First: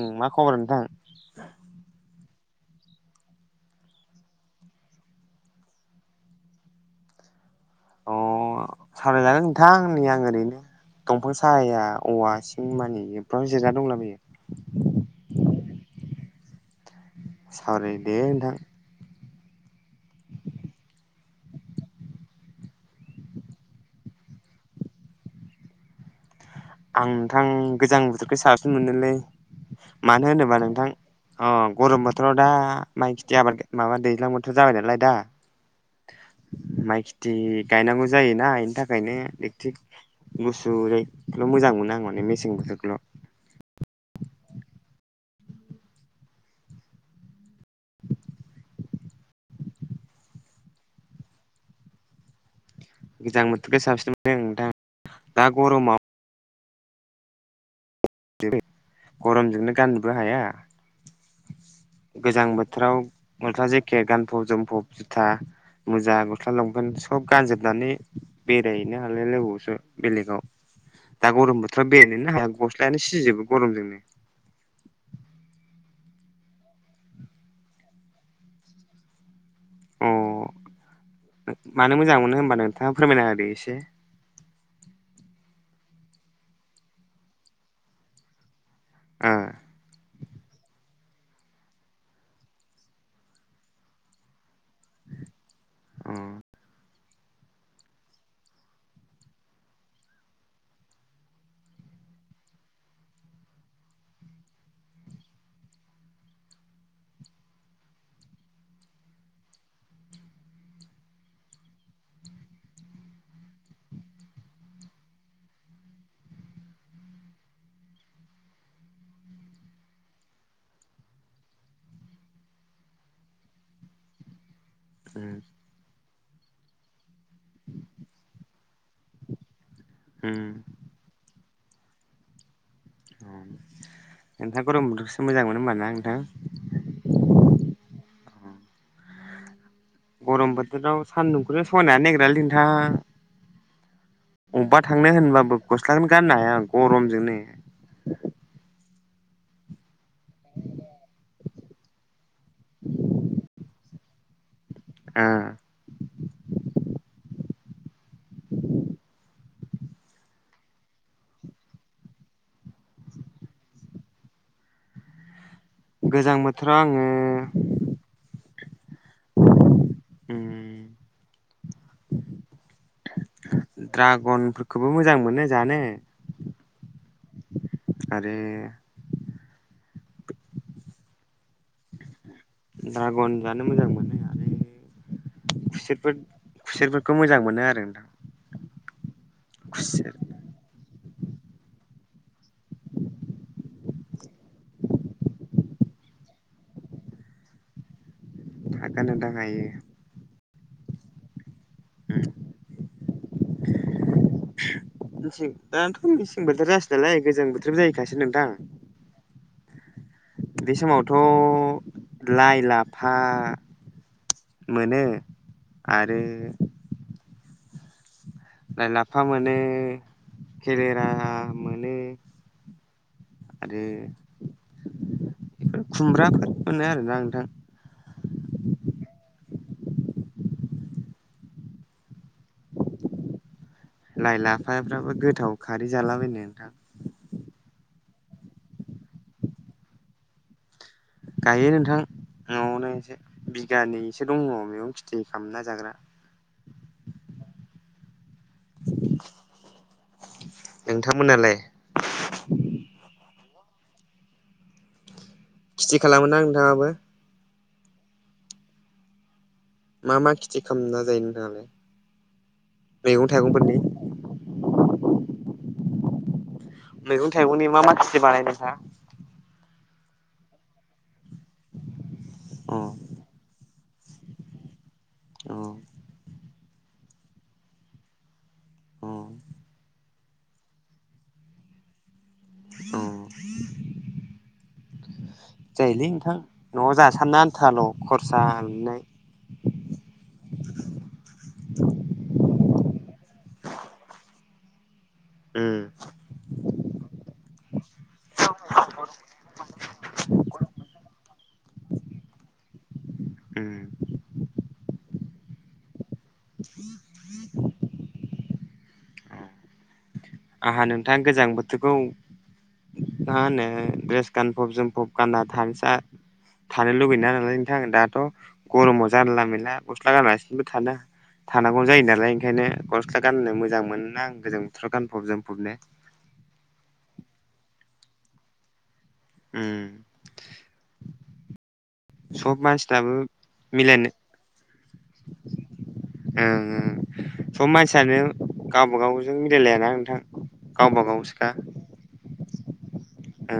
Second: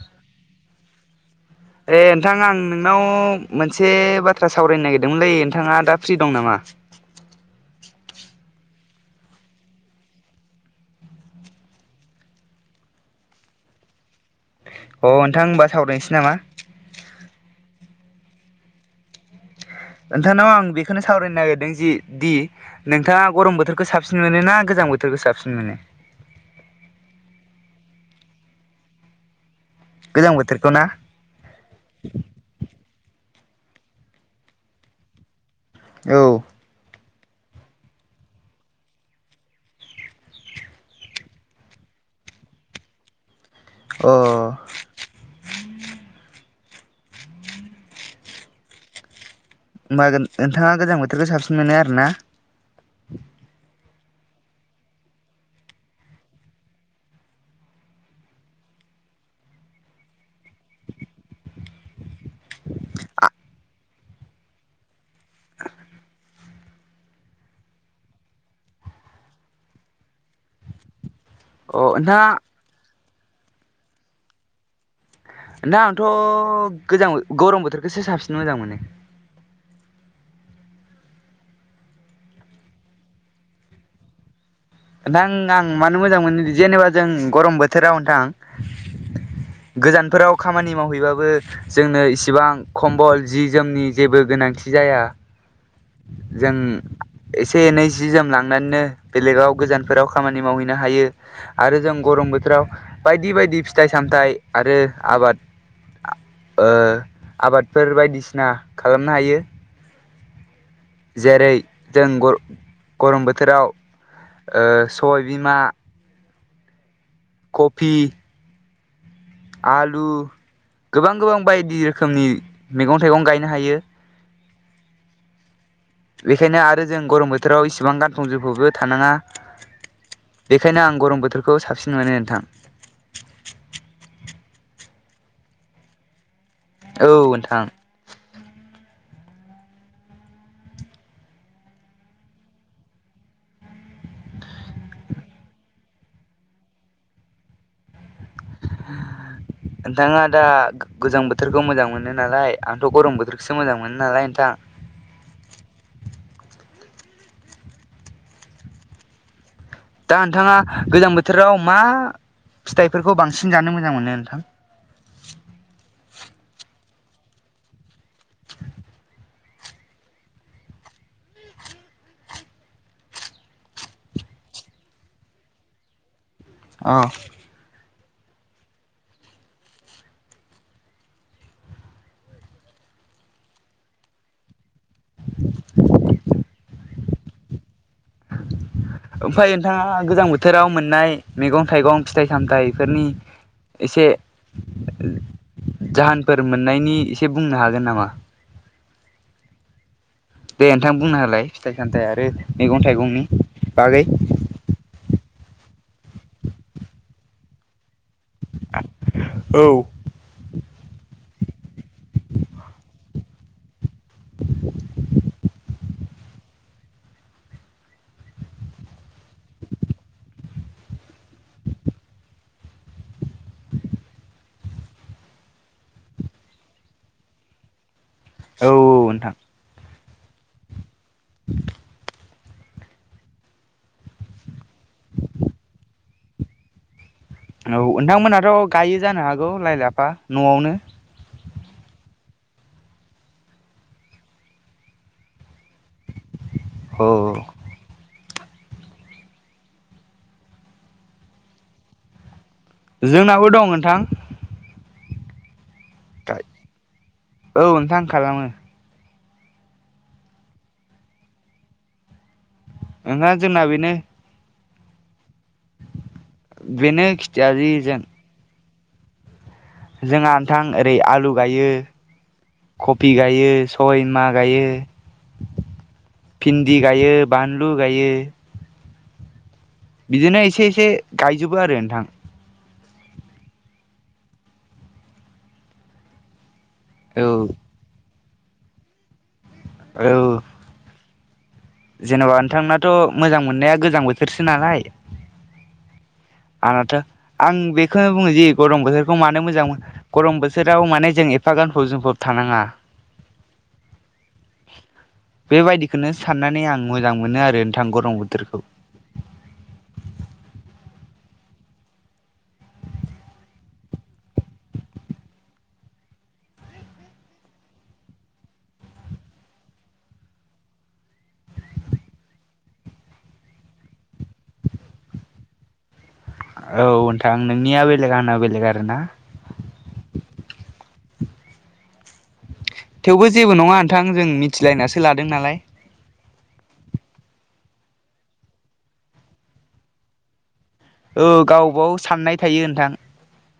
ओम मा खबर नोंथां? ए नोंथां आं नोंनाव मोनसे बाथ्रा सावरायनो नागिरदोंमोनलै नोंथाङा दा फ्रि दं नामा? अ सावरायजागोन नोंथां नै आं ओरैनो दंफां साया औवा सिं मानि बेफ्राव जिरायना दंलाबायो। अ नोंथां होमबा सावरायनोसै नामा? सावराय दे नोंथां। नोंथांनाव आं बेखौनो सावरायनो नागिरदों जि दि नोंथाङा गरम बोथोरखो साबसिन मोनो ना गोजां बोथोरखो साबसिन मोनो? आं नोंथां गोजां बोथोरखौ साबसिन मोनोलै मानो गोजां होनोबा बोथोरखौ ना नोंथां अ गरम बोथोराव दा माइ खेथि आबाद माबा दैज्लां बोथोर जाबाय नालाय दा। औ। माइ खेथि गायनांगौ जायोना इनि थाखायनो इकथिक गुसु जायो। बेखोल' मोजां मोनो आं माने मेसें बोथोरल'। अ। [inaudible] होमबा गोन नोंथाङा गोजां बोथोरखो साबसिन मोनो आरो ना। गोजां बोथोरखो साबसिन मोनो नोंथां दा गरमाव [unintelligible] गरमजोंनो गाननोबो हाया। गोजां बोथोराव जनता जेकेत गानफब जोमफब जुथा मुजा गस्ला लंफेन सब गानजोबनानै बेरायहैनो हालाय लायबावोसो बेलेगाव। [inaudible] दा गरम अ बोथोराव नोंथाङा बेरायनोनो हाया गस्लायानो सिजोबो गरमजोंनो। दा आंथ' गोजां गरम बोथोरखोसो साबसिन मोजां मोनो। अ मानो मोजां मोनो होमबा नोंथाङा फोरमायना होदो एसे। नोंथां आं मानो मोजां मोनो जेनेबा जों गरम बोथोराव नोंथां ओम। गोजानफोराव खामानि मावहैबाबो जोंनो इसिबां खमबल जि जोमनि जेबो गोनांथि जाया। अ जों एसे एनै सि जोम लांनानैनो बेलेगाव गोजानफोराव खामानि मावहैनो हायो। आरो जों गरम बोथोराव बायदि बायदि फिथाइ सामथाइ आरो आबाद आ ओ आबादफोर बायदिसिना खालामनो हायो। जेरै जों गर गरम बोथोराव ओ सबाय बिमा खफि आलु गोबां गोबां बायदि रोखोमनि मेगं थाइगं गायनो हायो। ओम। बेखायनो आरो जों गरम बो थोराव इसेबां गानफब जोमफबबो थानाङा बेखायनो आं गरम बोथोर खौ साबसिन मोनो नोंथां। अ नोंथाङा गरम बोथोरखौसो मोजां मोनो होमबा ना नोंथां? औ नोंथां। गरम बोथोराव सान्दुंखौनो सहायनो हानो नागिरालै नोंथां। अब्बा थांनो होनब्लाबो गस्लाखोनो गाननो हाया गरमजोंनो। नोंथाङा दा गोजां बोथोरखौ मोजां मोन नो नालाय आंथ' गरम बोथोरखौसो मोजां मोनो नालाय नोंथां। ओ। दा नोंथाङा गोजां बोथोराव मा फिथाइफोरखौ बांसिन जानो मोजां मोनो नोंथां? गोजां बोथोराव आङो [inaudible] ओम। ड्रागनफोरखौबो मोजां मोनो जानो। अ। आरो ड्रागन जानो मोजां मोनो आरो खुसेरफोर - खुसेरफोर खै मोजां मोनो आरो नोंथां। ओमफाय नोंथाङा खुसेर गोजां बोथोराव मोननाय मैगं थाइगं फिथाइ सामथाइफोरनि एसे जाहोनफोर मोननायनि एसे बुंनो हागोन नामा? हागोन नोंथां हायो। दे नोंथां बुंना होलाय फिथाइ सामथाइ आरो मैगं थाइगंनि बागै। [unintelligible] दाथ' मेसें बोथोर जासै नालाय गोजां बोथोर जाहैखासै नोंथां। औ। बे समावथ' लाइ, लाफा मोनो आरो लाइ, लाफा मोनो केेलेरा मोनो। आरो बेफोर खुमब्राफोर मोनो आरोना नोंथां। औ-औ नोंथां। [inaudible] लाइ, लाफाफ्राबो गोथाव खारै जालाबायनो नोंथां। औ नोंथांमोनहाथ' गायो जानो हागौ लाइ, लाफा न'आवनो। गायो नोंथां न'आवनो एसे। बिगानैसो दङ मैगं खिथि खामना जाग्रा। अ - अ। नोंथांमोनालाय? जोंनाबो दं नोंथां। खिथि खालामो ना नोंथाङाबो? औ नोंथां खालामो। मा मा खिथि खामना जायो नोंथाङालाय? मैगं ओंहा जोंना थाइगंफोरनि बेनो बेनो मैगं खिथिया थाइगंनि जि मा मा जों खिथि बानायो नोंथाङा? जोंहा नोंथां ओरै आलु गायो, अ कफि गायो सबाय बिमा गायो, अ भिन्दि गायो, बानलु गायो। अ। बिदिनो एसे - एसे गायजोबो आरो नोंथां। अ जायोलै नोंथां। न'आव औ जासाबनो आनथाल' खरसा मोननाय औ। जेनेबा नोंथांनाथ' मोजां मोननाया गोजां बोथोरसो नालाय। ओम। आङाथो आं बेखौनो बुङो जि गरम बोथोरखौ मानो मोजां मोन गरम बोथोराव माने जों एफ बा गानफबखौ जोंफब थानाङा। उम। बेबायदिखौनो साननानै आं मोजां मोनो आरो नोंथां गरम बोथोरखौ। आंहा नोंथा गोजां बोथोरखौ मा होनो द्रेस गानफब जोमफब गानना थानसा थानो लुबैयोना नालाय नोंथां दाथ' गरमाव जानला मेनला गस्ला गानालासिनोबो थानो थानांगौ जायो नालाय ओंखायनो गस्ला गाननो मोजां मोनोना आं गोजां बोथोराव गानफब जोमफबनो। औ नोंथां नोंनिया बेलेग आंना बेलेग आरो ना। उम सब। मानसिफ्राबो थेवबो जेबो नङा मिलायनो नोंथां जों मिथिलायनासो लादों नालाय ओं ओं सब मानसियानो गावबाागावजों मिलायलायाना नोंथां गावबा औ गावसोखा गावबाव साननाय थायो नोंथां ओ।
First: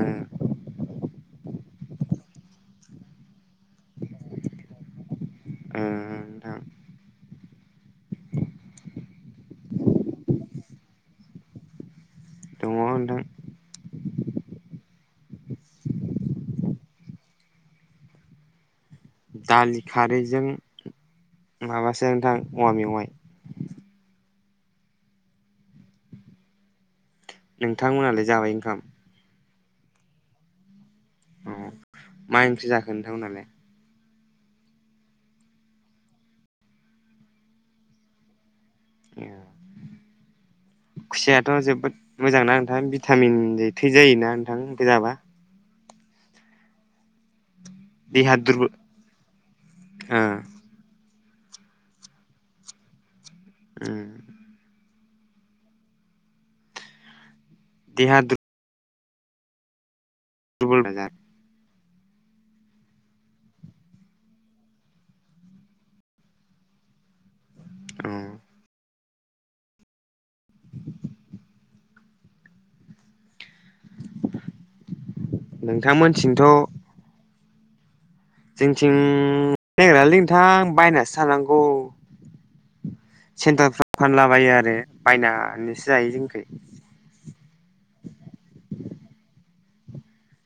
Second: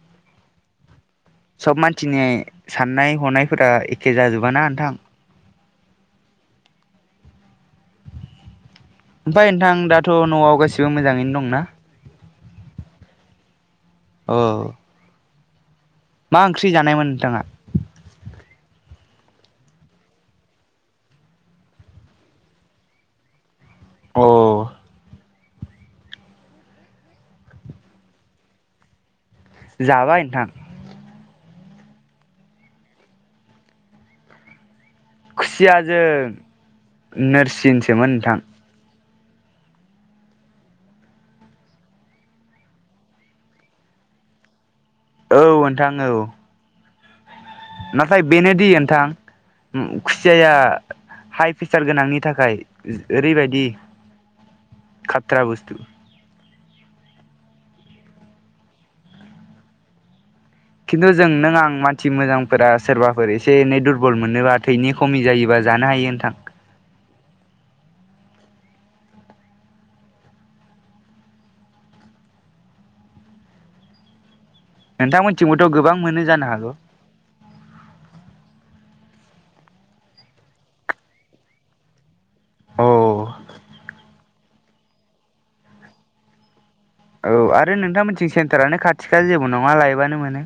सब मानसिनि साननाय हनायफोरा एखे जाजोबाना नोंथां। उम उम नोथां। ओमफ्राय नोंथां दाथ' न'आव गासिबो मोजाङैनो दंना? अ‌ नोंथां। औ। मा ओंख्रि जानायमोन नोंथाङा? दालि खारैजों माबासो नोंथां अवा मेवाइ। अ। नोंथांमोनालाय जाबाय ओंखाम? जाबाय नोंथां। औ मा ओंख्रि जाखो नोंथांमोननालाय? खुसिया जों नोरसिनसोमोन नोंथां। ए। खुसियाथ' जोबोद मोजांना नोंथां भिटामिन जायो थै जायोना नोंथां इखो जाबा? औ नोंथां औ। नाथाय देहा बेनोदि दुरबल नोंथां ओ खुसियाया। हाइ प्रेसार गोनांनि थाखाय ओरैबायदि। उम खात्रा बस्थु। देहा दुर दुरबल जा खिन्थु जों नों आं मा थि मोजांफोरा सोरबाफोर एसे एनै दुरबल मोनोबा थैनि खमि जायोबा जानो हायो नोंथां औ नोंथांमोनथिंबोथ' गोबां मोनो नोंथांमोनथिंथ' जानो हागौ जोंथिं सेंग्र लैनोथां बायनासो थानांगौ औ सेन्टारफ्राव फानलाबायो आरो बायनानैसो जायो जोंख औ आरो नोंथांमोनथिं सेन्टारानो खाथि खा जेबो नङा लायबानो मोनो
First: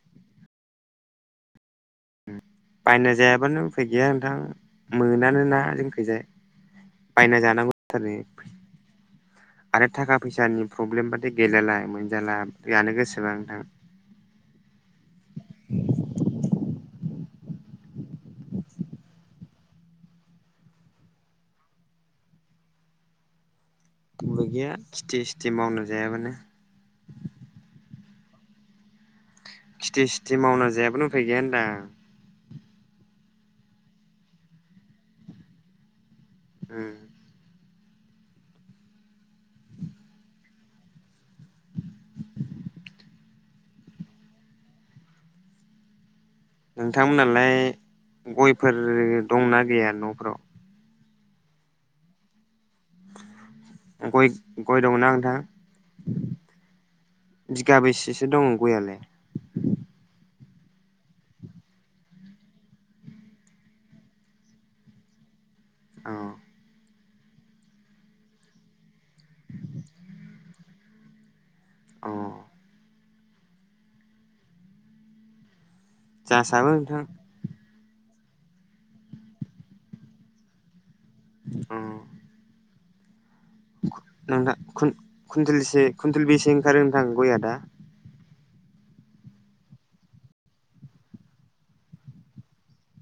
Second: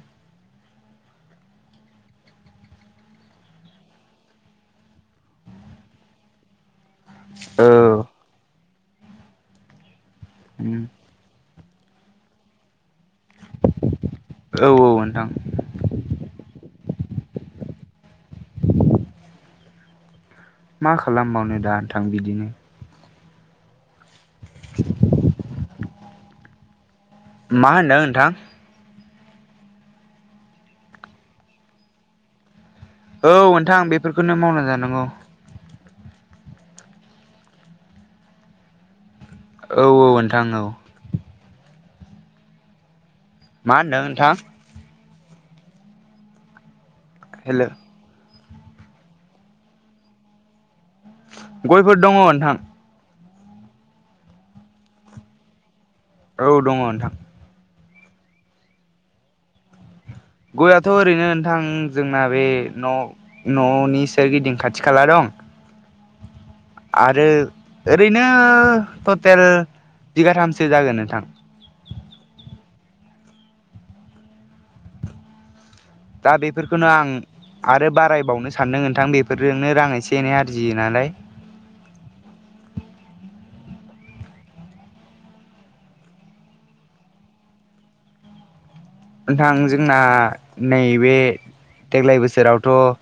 बायना जायाब्लानो उफाय गैया नोंथां मोनानो ना जों फैजाय बायना औ जानांगौार आरो थाखा फैसानि प्रब्लेमब गेलेेलाय मोनजाला जानो गोसोबां नोंथां। औ औ नोंथां। मा खालामबावनो दा नोंथां बिदिनो। मोनबो गैया खिथि सिथि मावनो जायाबानो। मा होनदों नोंथां? खेथि सिथि मावना जायाबो उफै गैया होनदां। औ नोंथां बेफोरखौनो मावना जानांगौ ओ औ औ नोंथां औ मा होनदों नोंथां नोंथांमोनालाय हेल' गयफोर दंनाा गैया न'फोराव गयफोर दङ नोंथां गय गय दंनाा नंथां औ दङ नोंथां बिगाबैसेसो दङ गयालाय गयाथ' ओरैनो नोंथां जोंना बे न' न'नि सोरगिदिं खाथि खाला दं औ आरो ओरैनो टटेल बिगाथामसो जागोन नोंथां अ दा जासाबो बेफोरखौनो नोंथां आं आरो बारायबावनो सानदों नोंथां बेफोरजोंनो रां एसे एनै आरजियो नालाय उम। नोंथां कुन्टेल कुइन्टेल बेसे ओंखारो नोंथां गया दा नोंथां जोंना नैबे देग्लाय बोसोरावथ'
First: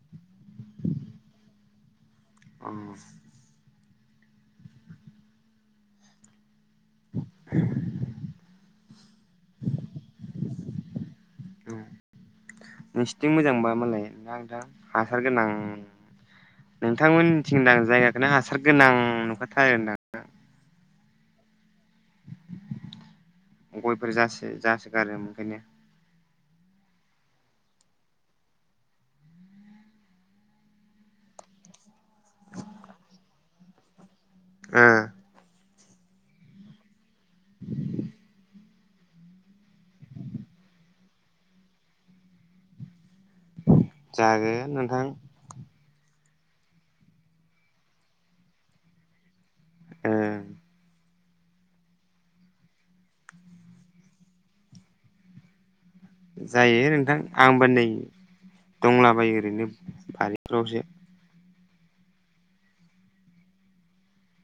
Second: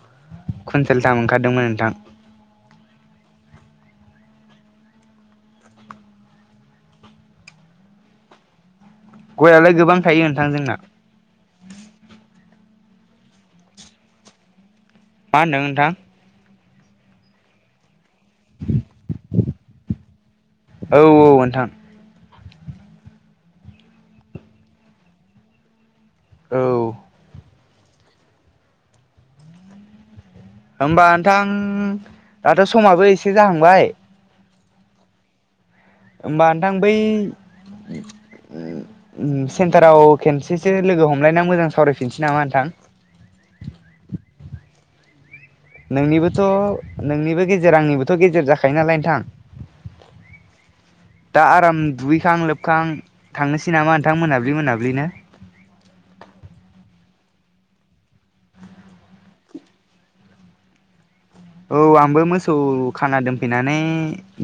कुइन्टेल दाम ओंखारदोंमोन नोंथां औ ए गयलाय गोबां थायो नोंथां जोंना नोंसिोरथिं मोजांबा मालाय दांथां हासार मा गोनां होनदों नोंथां नोंथांमोन मिथिंदां जायगाखौनो हासार गोनां नुखाथारो होनदां औ औ नोंथां गयफोर जासो जासोगारो ओंखायनो औ होमबा नोंथां दाथ' समाबो एसे जाहांबाय ओ होमबा नोंथां बै सेन्टाराव खनसेसो लोगो हमलायना मोजां सावरायफिनसै नामा नोंथां जागे नोंथां नोंनिबोथ' नोंनिबो गेजेर आंनिबोथ' गेजेर जाखायो नालाय नोंथां ओ दा आराम दुगैखां लोबखां थांनोसै नामा नोंथां मोनाब्लि मोनाब्लिनो जायो नोंथां आंबो नै दंलाबायो ओरैनो बारिफ्रावसो औ आंबो मोसौ खाना दोनफैनानै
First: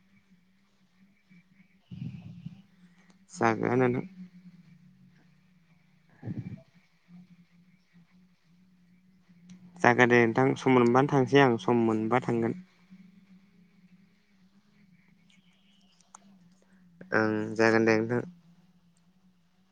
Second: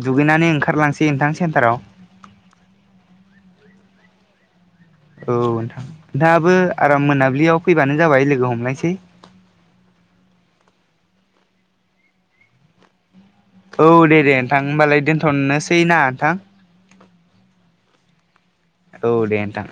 दुगैनानै ओंखारलांसै नोंथां सेन्टाराव जागोन औ नोंथां नोंथाङाबो आराम मोनाबिलियाव फैबानो जाबाय लोगो हमलायसै जागोन दे नोंथां सम मोनबानो थांसै आं सम मोनबा थांगोन औ दे दे नोंथां हबालाय दोनथ'नोसै ना नोंथां ओं जागोन दे नोंथां औ देथां